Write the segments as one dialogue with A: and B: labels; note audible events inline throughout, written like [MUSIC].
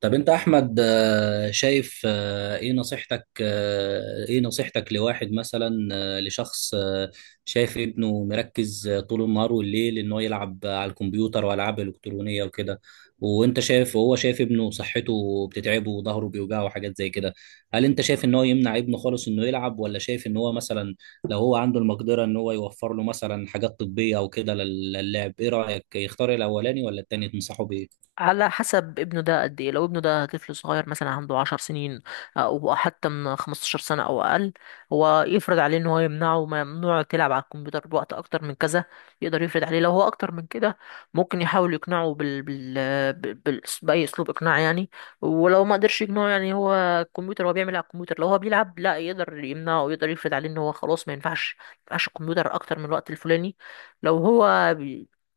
A: طب انت احمد، شايف، ايه نصيحتك لواحد مثلا، لشخص، شايف ابنه مركز، طول النهار والليل ان هو يلعب على الكمبيوتر والعاب الكترونيه وكده. وانت شايف، وهو شايف ابنه صحته بتتعبه وظهره بيوجعه وحاجات زي كده. هل انت شايف ان هو يمنع ابنه خالص انه يلعب، ولا شايف ان هو مثلا لو هو عنده المقدره ان هو يوفر له مثلا حاجات طبيه او كده للعب؟ ايه رايك، يختار الاولاني ولا التاني تنصحه بيه؟
B: على حسب ابنه ده قد ايه. لو ابنه ده طفل صغير مثلا عنده 10 سنين او حتى من 15 سنة او اقل، هو يفرض عليه ان هو يمنعه. ممنوع تلعب على الكمبيوتر بوقت اكتر من كذا. يقدر يفرض عليه لو هو اكتر من كده. ممكن يحاول يقنعه بال... باي اسلوب اقناع يعني. ولو ما قدرش يقنعه، يعني هو الكمبيوتر، هو بيعمل على الكمبيوتر، لو هو بيلعب لا يقدر يمنعه، ويقدر يفرض عليه ان هو خلاص ما ينفعش الكمبيوتر اكتر من الوقت الفلاني. لو هو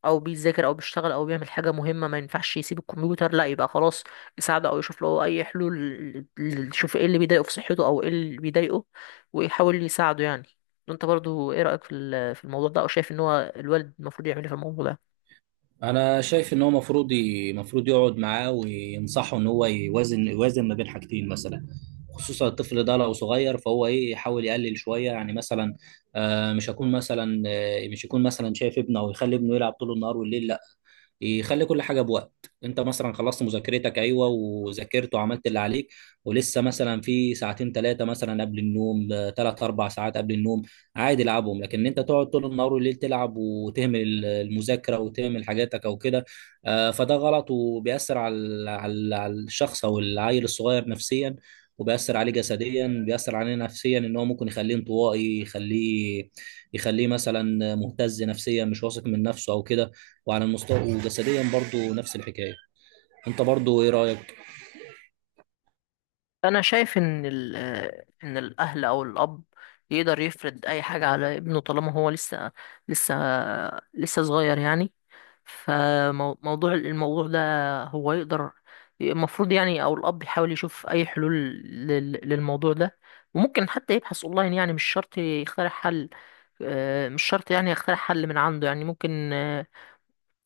B: او بيذاكر او بيشتغل او بيعمل حاجه مهمه، ما ينفعش يسيب الكمبيوتر، لا يبقى خلاص يساعده او يشوف له اي حلول، يشوف ايه اللي بيضايقه في صحته او ايه اللي بيضايقه، ويحاول يساعده يعني. انت برضو ايه رايك في في الموضوع ده، او شايف ان هو الوالد المفروض يعمل ايه في الموضوع ده؟
A: انا شايف ان هو مفروض مفروض يقعد معاه وينصحه ان هو يوازن ما بين حاجتين مثلا. خصوصا الطفل ده لو صغير، فهو ايه، يحاول يقلل شويه يعني. مثلا، مش يكون مثلا شايف ابنه او يخلي ابنه يلعب طول النهار والليل، لا. يخلي كل حاجه بوقت. انت مثلا خلصت مذاكرتك، ايوه، وذاكرت وعملت اللي عليك، ولسه مثلا في ساعتين ثلاثه مثلا قبل النوم، ثلاث اربع ساعات قبل النوم، عادي العبهم. لكن إن انت تقعد طول النهار والليل تلعب وتهمل المذاكره وتهمل حاجاتك او كده، فده غلط وبيأثر على على الشخص او العيل الصغير نفسيا، وبيأثر عليه جسديا، بيأثر عليه نفسيا ان هو ممكن يخليه انطوائي، يخليه مثلا مهتز نفسيا، مش واثق من نفسه او كده. وعلى المستوى وجسديا برضو نفس الحكايه. انت برضو ايه رايك؟
B: انا شايف ان ال آه، ان الاهل او الاب يقدر يفرض اي حاجه على ابنه طالما هو لسه لسه صغير يعني. فموضوع الموضوع ده، هو يقدر، المفروض يعني او الاب يحاول يشوف اي حلول للموضوع ده. وممكن حتى يبحث اونلاين، يعني مش شرط يخترع حل. مش شرط يعني يخترع حل من عنده، يعني ممكن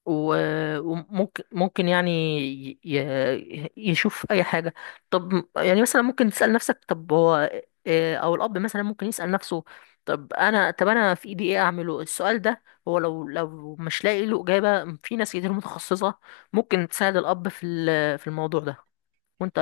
B: و- وممكن ممكن يعني يشوف اي حاجه. طب يعني مثلا ممكن تسال نفسك، طب هو او الاب مثلا ممكن يسال نفسه، طب انا في ايدي ايه اعمله السؤال ده. هو لو مش لاقي له اجابه، في ناس كتير متخصصه ممكن تساعد الاب في في الموضوع ده. وانت؟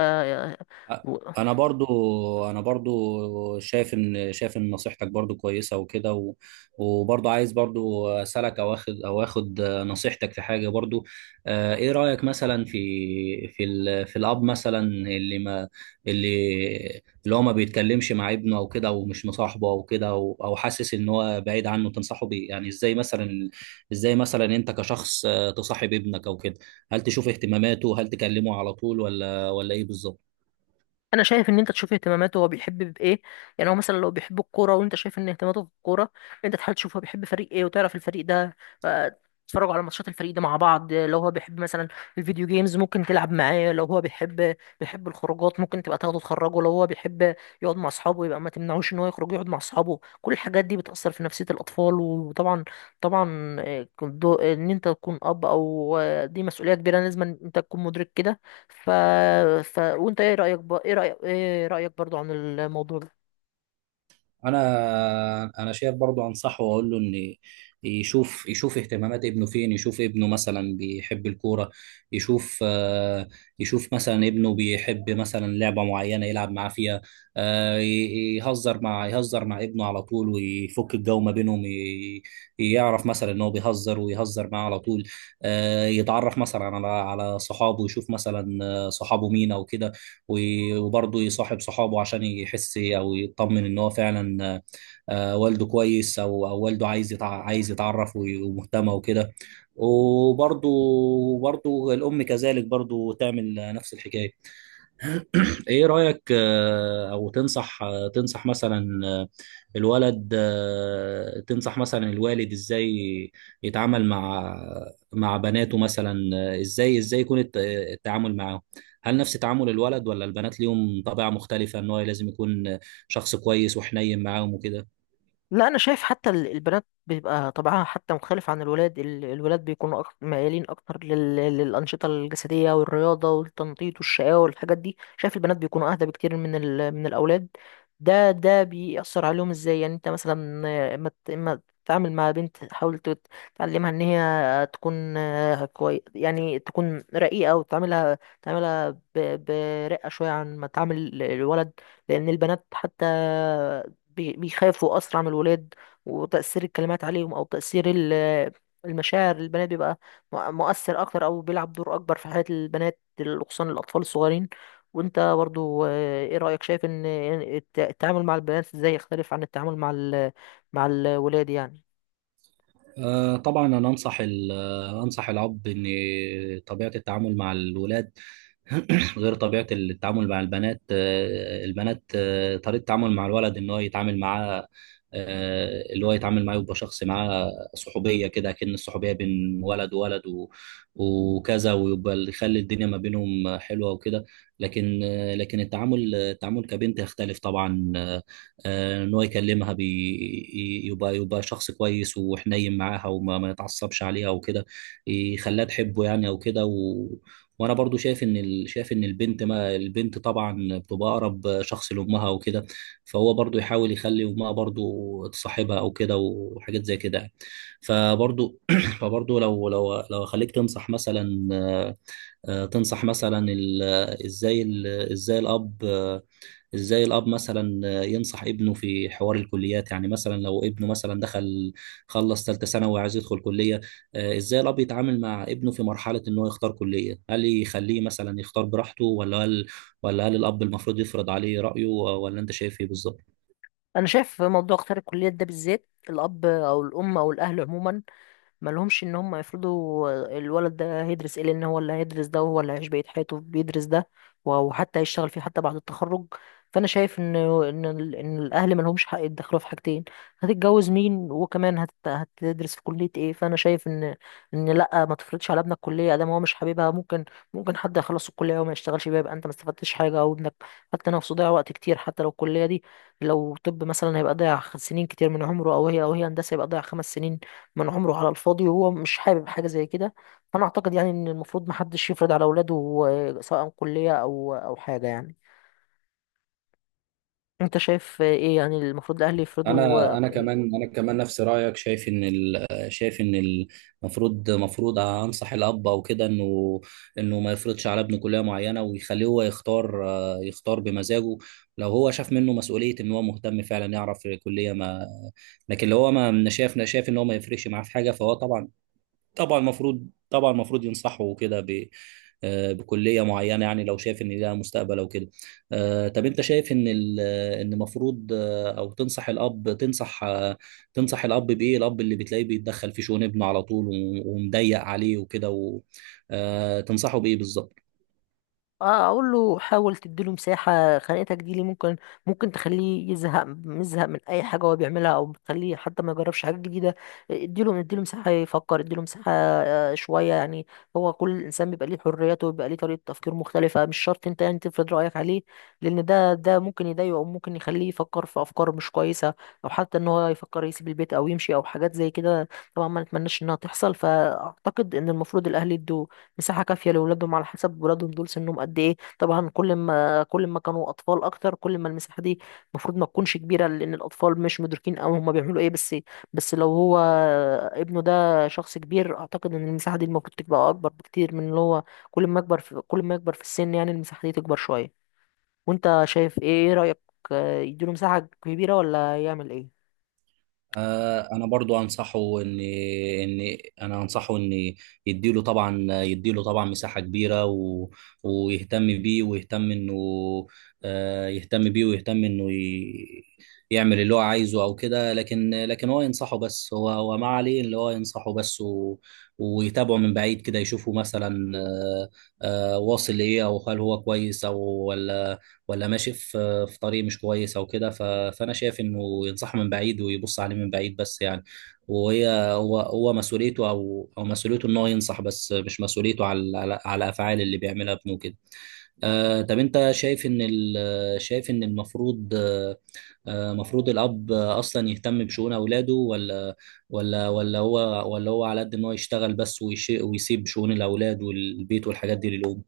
A: انا برضو انا برضو شايف ان، نصيحتك برضو كويسه وكده، و- وبرضو عايز برضو اسالك او اخد او اخد نصيحتك في حاجه برضو. ايه رايك مثلا في في الاب مثلا، اللي ما اللي هو ما بيتكلمش مع ابنه او كده، ومش مصاحبه او كده، او حاسس ان هو بعيد عنه، تنصحه بيه يعني ازاي؟ مثلا، انت كشخص تصاحب ابنك او كده؟ هل تشوف اهتماماته؟ هل تكلمه على طول ولا ايه بالظبط؟
B: انا شايف ان انت تشوف اهتماماته هو بيحب بايه. يعني هو مثلا لو بيحب الكوره وانت شايف ان اهتماماته في الكوره، انت تحاول تشوف هو بيحب فريق ايه، وتعرف الفريق ده. آه، تتفرجوا على ماتشات الفريق ده مع بعض. لو هو بيحب مثلا الفيديو جيمز، ممكن تلعب معاه. لو هو بيحب الخروجات، ممكن تبقى تاخده تخرجه. لو هو بيحب يقعد مع اصحابه، يبقى ما تمنعوش ان هو يخرج يقعد مع اصحابه. كل الحاجات دي بتأثر في نفسية الاطفال. وطبعا طبعا، ان انت تكون اب، او آه، دي مسؤولية كبيرة، لازم انت تكون مدرك كده. ف... وانت ايه رأيك ايه رأيك برضو عن الموضوع ده؟
A: انا شايف برضو، انصحه واقول له ان يشوف اهتمامات ابنه فين. يشوف ابنه مثلا بيحب الكوره، يشوف، يشوف مثلا ابنه بيحب مثلا لعبه معينه يلعب معاه فيها. يهزر مع ابنه على طول ويفك الجو ما بينهم. يعرف مثلا ان هو بيهزر، ويهزر معاه على طول. يتعرف مثلا على صحابه، يشوف مثلا صحابه مين او كده. و- وبرضه يصاحب صحابه عشان يحس او يطمن ان هو فعلا والده كويس، او والده عايز عايز يتعرف، ومهتمه وكده. وبرضه، الام كذلك برضه تعمل نفس الحكايه. ايه رأيك؟ آه، او تنصح آه، تنصح مثلا، آه، الولد آه، تنصح مثلا الوالد ازاي يتعامل مع بناته مثلا؟ ازاي يكون التعامل معاهم؟ هل نفس تعامل الولد، ولا البنات ليهم طبيعة مختلفة ان هو لازم يكون شخص كويس وحنين معاهم وكده؟
B: لا انا شايف حتى البنات بيبقى طبعها حتى مختلف عن الولاد. الولاد بيكونوا أكتر ميالين اكتر للانشطه الجسديه والرياضه والتنطيط والشقاوه والحاجات دي. شايف البنات بيكونوا اهدى بكتير من من الاولاد. ده بيأثر عليهم ازاي؟ يعني انت مثلا ما تتعامل مع بنت، حاول تعلمها ان هي تكون آه، كوي يعني تكون رقيقه، وتعاملها برقه شويه عن ما تعامل الولد. لان البنات حتى بيخافوا أسرع من الولاد. وتأثير الكلمات عليهم أو تأثير المشاعر، البنات بيبقى مؤثر أكتر، أو بيلعب دور أكبر في حياة البنات، خصوصا الأطفال الصغيرين. وأنت برضو، إيه رأيك، شايف إن التعامل مع البنات إزاي يختلف عن التعامل مع مع الولاد يعني؟
A: طبعا، انا انصح ال- آه، انصح الاب ان طبيعة التعامل مع الولاد [CLEARS THROAT] غير طبيعة التعامل مع البنات. طريقة التعامل مع الولد ان هو يتعامل معاه، آه، اللي هو يتعامل معاه يبقى شخص معاه صحوبية كده، كأن الصحوبية بين ولد وولد و- وكذا، ويبقى اللي يخلي الدنيا ما بينهم حلوة وكده. لكن التعامل كبنت يختلف طبعا. ان هو يكلمها، يبقى شخص كويس وحنين معاها، وما ما يتعصبش عليها وكده، يخليها تحبه يعني او كده. وانا برضو شايف ان، البنت، ما البنت طبعا بتبقى اقرب شخص لامها وكده. فهو برضو يحاول يخلي امها برضو تصاحبها او كده، وحاجات زي كده يعني. فبرضو [CLEARS THROAT] فبرضو لو خليك تنصح مثلا، آه، آه، تنصح مثلا ال... ازاي ال... ازاي الاب ازاي الاب مثلا ينصح ابنه في حوار الكليات يعني، مثلا لو ابنه مثلا دخل، خلص ثالثه ثانوي وعايز يدخل كليه. ازاي الاب يتعامل مع ابنه في مرحله ان هو يختار كليه؟ هل يخليه مثلا يختار براحته، ولا هل الاب المفروض يفرض عليه رايه، ولا انت شايف ايه بالظبط؟
B: أنا شايف موضوع اختيار الكليات ده بالذات، الأب أو الأم أو الأهل عموما ما لهمش ان هم يفرضوا الولد ده هيدرس ايه، لان هو اللي هيدرس ده، وهو اللي هيعيش بقية حياته بيدرس ده، وحتى هيشتغل فيه حتى بعد التخرج. فانا شايف ان ان الاهل ما لهمش حق يتدخلوا في حاجتين: هتتجوز مين، وكمان هتدرس في كلية ايه. فانا شايف ان ان لا، ما تفرضش على ابنك كلية ادام هو مش حاببها. ممكن حد يخلص الكلية وما يشتغلش بيها، يبقى انت ما استفدتش حاجة، او ابنك حتى نفسه ضيع وقت كتير، حتى لو الكلية دي. لو طب مثلا هيبقى ضيع سنين كتير من عمره، او هي هندسة، يبقى ضيع 5 سنين من عمره على الفاضي، وهو مش حابب حاجة زي كده. فأنا أعتقد يعني إن المفروض محدش يفرض على أولاده، سواء كلية أو حاجة يعني. أنت شايف إيه يعني المفروض الأهل يفرضوا
A: انا انا كمان انا كمان نفس رايك. شايف ان شايف ان المفروض، انصح الاب او كده انه، ما يفرضش على ابنه كليه معينه، ويخليه هو يختار، يختار بمزاجه. لو هو شاف منه مسؤوليه ان هو مهتم فعلا يعرف كليه ما. لكن لو هو ما ما شاف شايف ان هو ما يفرقش معاه في حاجه، فهو طبعا، المفروض ينصحوا كده ب، بكليه معينه يعني، لو شايف ان ليها مستقبل او كده. طب انت شايف ان، المفروض، آه، او تنصح الاب تنصح آه، تنصح الاب بايه؟ الاب اللي بتلاقيه بيتدخل في شؤون ابنه على طول، و- ومضيق عليه وكده، و- تنصحه بايه بالظبط؟
B: اه، اقول له حاول تديله مساحه. خناقتك دي ليه؟ ممكن تخليه يزهق، مزهق من اي حاجه هو بيعملها، او بتخليه حتى ما يجربش حاجه جديده. اديله مساحه يفكر، اديله مساحه، شويه يعني. هو كل انسان بيبقى ليه حريته، وبيبقى ليه طريقه تفكير مختلفه، مش شرط انت يعني تفرض رايك عليه، لان ده ممكن يضايقه، او ممكن يخليه يفكر في افكار مش كويسه، او حتى ان هو يفكر يسيب البيت او يمشي او حاجات زي كده. طبعا ما نتمناش انها تحصل. فاعتقد ان المفروض الاهل يدوا مساحة كافية لأولادهم على حسب ولادهم دول سنهم قد إيه. طبعا كل ما كانوا أطفال أكتر، كل ما المساحة دي المفروض ما تكونش كبيرة، لأن الأطفال مش مدركين أوي هما بيعملوا إيه. بس لو هو ابنه ده شخص كبير، أعتقد إن المساحة دي المفروض تبقى أكبر بكتير من اللي هو. كل ما يكبر في السن، يعني المساحة دي تكبر شوية. وأنت شايف إيه رأيك، يديله مساحة كبيرة ولا يعمل إيه؟
A: انا برضو انصحه ان ان انا انصحه ان يديله طبعا يديله طبعا مساحه كبيره، و... ويهتم بيه، ويهتم انه، آه، يهتم بيه ويهتم انه ي... يعمل اللي هو عايزه او كده. لكن هو ما عليه اللي هو ينصحه بس، و... ويتابعه من بعيد كده، يشوفه مثلا، واصل لايه، او هل هو كويس، او ولا، ماشي في طريق مش كويس او كده. فانا شايف انه ينصحه من بعيد ويبص عليه من بعيد بس يعني. وهي هو هو مسؤوليته، او مسؤوليته ان هو ينصح بس، مش مسؤوليته على افعال اللي بيعملها ابنه كده. آه، طب انت شايف ان، المفروض، مفروض الاب اصلا يهتم بشؤون اولاده، ولا ولا هو ولا هو على قد ان هو يشتغل بس، ويسيب شؤون الاولاد والبيت والحاجات دي للام؟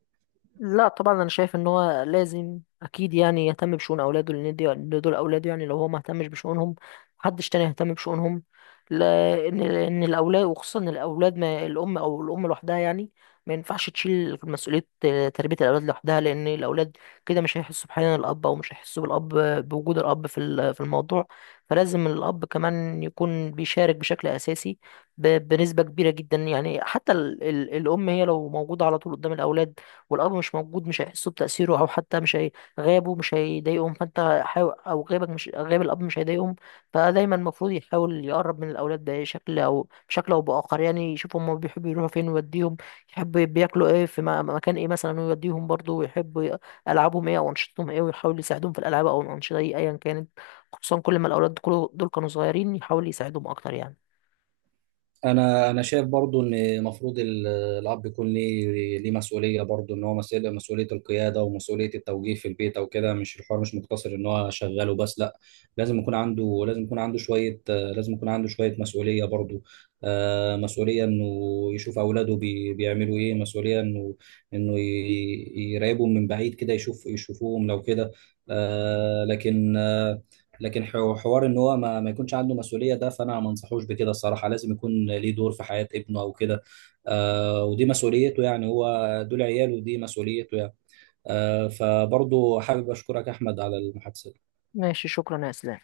B: لا طبعا، انا شايف ان هو لازم اكيد يعني يهتم بشؤون اولاده، لان دي إن دول اولاده يعني. لو هو ما اهتمش بشؤونهم، محدش تاني يهتم بشؤونهم. لان ان الاولاد وخصوصا الاولاد، ما الام او الام لوحدها يعني ما ينفعش تشيل مسؤوليه تربيه الاولاد لوحدها، لان الاولاد كده مش هيحسوا بحنان الاب، او مش هيحسوا بالاب بوجود الاب في في الموضوع. فلازم الاب كمان يكون بيشارك بشكل اساسي، بنسبه كبيره جدا يعني. حتى الام هي لو موجوده على طول قدام الاولاد والأمر مش موجود، مش هيحسوا بتأثيره، أو حتى مش هي... غيابه مش هيضايقهم. فأنت حاول، أو غيابك، مش غياب الأب، مش هيضايقهم. فدايما المفروض يحاول يقرب من الأولاد بشكل أو بآخر، يعني يشوف هما بيحبوا يروحوا فين ويوديهم، يحب بياكلوا إيه في مكان إيه مثلا ويوديهم برضه، ويحب ألعابهم إيه أو أنشطتهم إيه، ويحاول يساعدهم في الألعاب أو الأنشطة دي أيا كانت. خصوصا كل ما الأولاد دول كانوا صغيرين، يحاول يساعدهم أكتر يعني.
A: انا شايف برضو ان المفروض الاب يكون ليه مسؤوليه برضو، ان هو مسؤوليه، القياده ومسؤوليه التوجيه في البيت او كده. مش الحوار، مش مقتصر ان هو شغال وبس، لا. لازم يكون عنده شويه مسؤوليه برضو، مسؤوليه انه يشوف اولاده بيعملوا ايه، مسؤوليه انه، يراقبهم من بعيد كده، يشوفوهم لو كده. لكن، حوار ان هو ما يكونش عنده مسؤوليه ده، فانا ما انصحوش بكده الصراحه. لازم يكون ليه دور في حياه ابنه او كده. آه، ودي مسؤوليته يعني. هو دول عياله، ودي مسؤوليته يعني. آه، فبرضه حابب اشكرك احمد على المحادثه.
B: ماشي، شكرا يا إسلام.